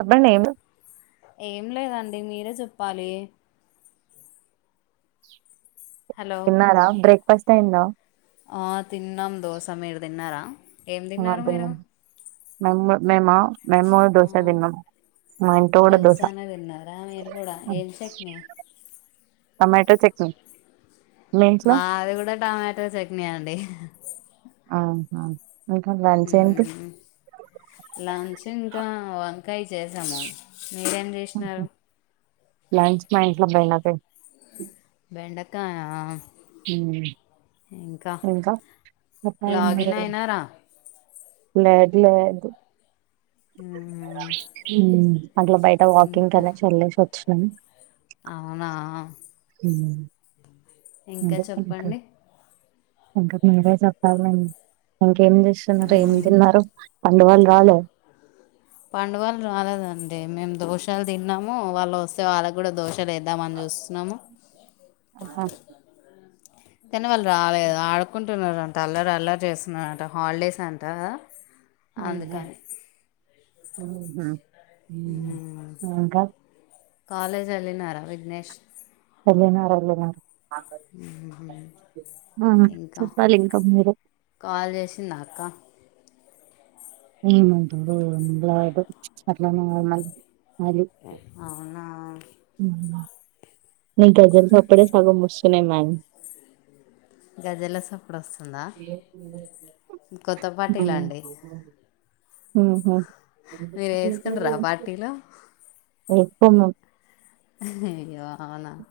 చెప్పండి ఏం ఏం లేదండ్ ది మీరే జెప్పాలి హలో తిన్నారా బ్రేక్ ఫస్ట్ అయిందా ఆ తిన్నాం దోస, మీరు తిన్నారా? ఏం తిన్నారు మీరు? మెమ్మ్ మేమా మేం గుడ ఆ దోసే తిన్నము, మా ఇంట్లో గుడా దోశ దోశనే తిన్నారా మీరు కూడా హ్మ్ ఏం చట్నీ టొమాటో చట్నీ మీ ఇంట్లో మాది గుడా టొమాటో చట్నీ అండి ఆహా ఇంకా లంచ్ ఏంటి లంచ్ ఇంకా వన్ కాయ్ చేసాము మీరేం చేసినారు? లంచ మా ఇంట్లో బెండకాయ్ బెండక్ కాయా హ్మ్ ఇంకా లాగిన్ ముప్పవున్నరె అయినారా లేద్ లేదు మ్మ్ మ్ అట్లా బయట వాకింగ్ ఇంకా కనేసి వెల్లేసి వచ్చు తలుజ్ అవునా ఉ ఇంకా చెప్పండి ఇంకా చెప్పాలండి మీరే ఏం చేస్తున్నారు ఏం మ్మ్ తిన్నారు అంద వాళ రాలో పండుగలు రాలేదండి మేము దోషాలు తిన్నాము వాళ్ళు వస్తే వాళ్ళకు కూడా దోషాలు వేద్దామని చూస్తున్నాము ఆహా తన్ను వాళ్ళు రాలేదు ఆడుకుంటున్నారు తల్లర్ అల్లర్ చేస్తున్నాడంట హాలిడేస్ అంట కదా అందుకని ఉంహు మ్ మ్మ్. ఇంకా కాలేజ్ వెళ్ళినారా విఘ్నేష్ [unintelligible] అల్లరి కాదు మ్ ఆ ఇంకా చెప్పాలి ఇంకా మీరు కాల్ చేసిందా ఆ అక్క ఉంహు ఏం లేదు అట్లానే ఎల్లాల్ మళ్ళీ అవునా సినిమా గజల్స్ అప్పుడే సగం మస్తున్నాయి మ్యామ్ గజల సప్పుడు వస్తుందా కొత్త పట్టీలు అండి ఉంహు మీరు వేసుకుంటారా ఆ పార్టీలో నువ్వు ఎప్పు మం హయ్యో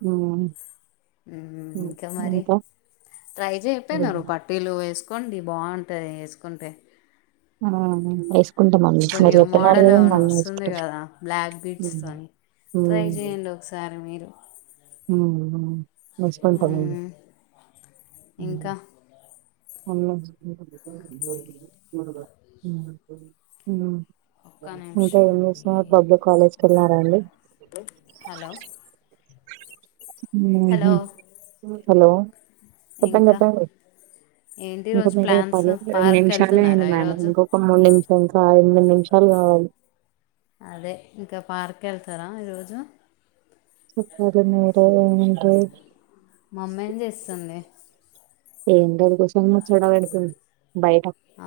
మ్ మ్ ఇంకా మరి ట్రై చెయ్ టన్నారు పట్టీలు ఎస్ వేసుకోండి బాగుంటది వేసుకుంటే ఆ ఇపుడెస్ ఇప్పుడు న్యూ మోడల్ ఏను వస్తుంది వేసుకుంటాం కదా బ్లాక్ బీడ్స్ తోనీ ట్రై చేయండి ఒకసారి మీరు మ్ మంచి పంపణీ మ్ ఇంకా అమ్మొచ్చింది నీళ్ళకి [inaudible] ఒక్క [inaudible] ఇంకా నిమిషం అండి ఏంష పబ్లిక్ కాలేజ్ కెళ్లా దాన్ని హలో ఉహు హలో హలో చెప్పండి ఇంకా చెప్పండి ఏంటి ఇంకా ఈరోజు మీరె ప్లాన్స్ చెప్పాలి రెండు పార్క్కి నిమిషాలు వెళ్తున్నారా అయింది మ్యామ్ ఈరోజు ఇంకొక మూడు ఇంక ఇంకా ఎనిమిది నిమిషాలు కావాలి. అదే ఇంకా పార్కు కెళ్తారా ఈరోజు సెప్పది నేర ఏంటి మా అమ్మాయి ఏచేస్తుంది? ఏంట అది కూర్చుని ముచ్చట పెడుతుంది.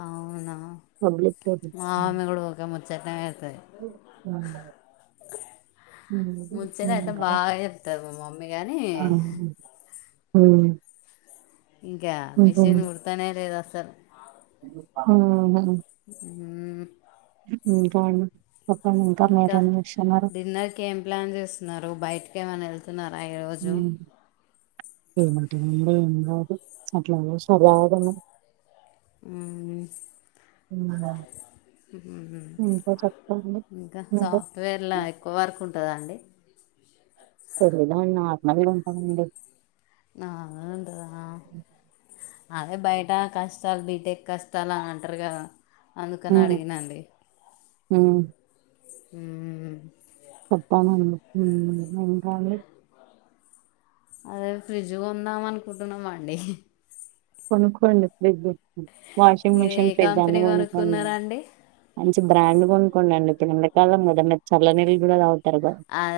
అవునా తోటి మామె కూడా ఓకే మ చద్దాఎల్ దయల్ ముంచేది అయితే బాగా చెప్తారు మా మమ్మీ కాని ఉమ్ ఇంకా మిషిన్ కుడతానే లేదస్ తర్ అహు అహు గజాల సౌండ్ ఉమ్ ఇంకాను ఇంకా డిన్నర్కి ఏం ప్లాన్ చేస్తున్నారు బయట ఏమనా వెళ్తున్నార్. ప ఈరోజు ఏమంటుంది ఏమి కాదు అట్లానే స్టబావ్ గా ఉన్నాం. ఉహుమ్ ఇంగ ఇంకా మీరే సాఫ్ట్వేర్లో ఎక్కువ వర్క్ ఉంటాద అండి? తెలీదండి అండి, నార్మల్ గా ఉంటామండి. నా ఉంటద అదే బయట కష్టాలు బి. ఎక్కస్తలా అంటరుగద అందుకని ఉమ్ అడిగినండి. ఉమ్ ఉహ చెప్పలండి ఉ ఏం కావాలి అదే ఫ్రిడ్జ్ కొందాం అనుకుంటున్నామండి. కొనుక్కోండి ఫ్రిడ్జ్ వాషింగ్ మీరు ఏ మిషిన్ ఫ్రిడ్జ్ అన్ని కంపెనీ కొనుకోండి కొనుక్కున్నారండి మంచి బ్రాండ్. కొనుక్కోండి అండి. ఇప్పుడు ఎండకాలం కదా మీర్ చాలా నిలు కూడా తాగుతారు. త్వరగా అదే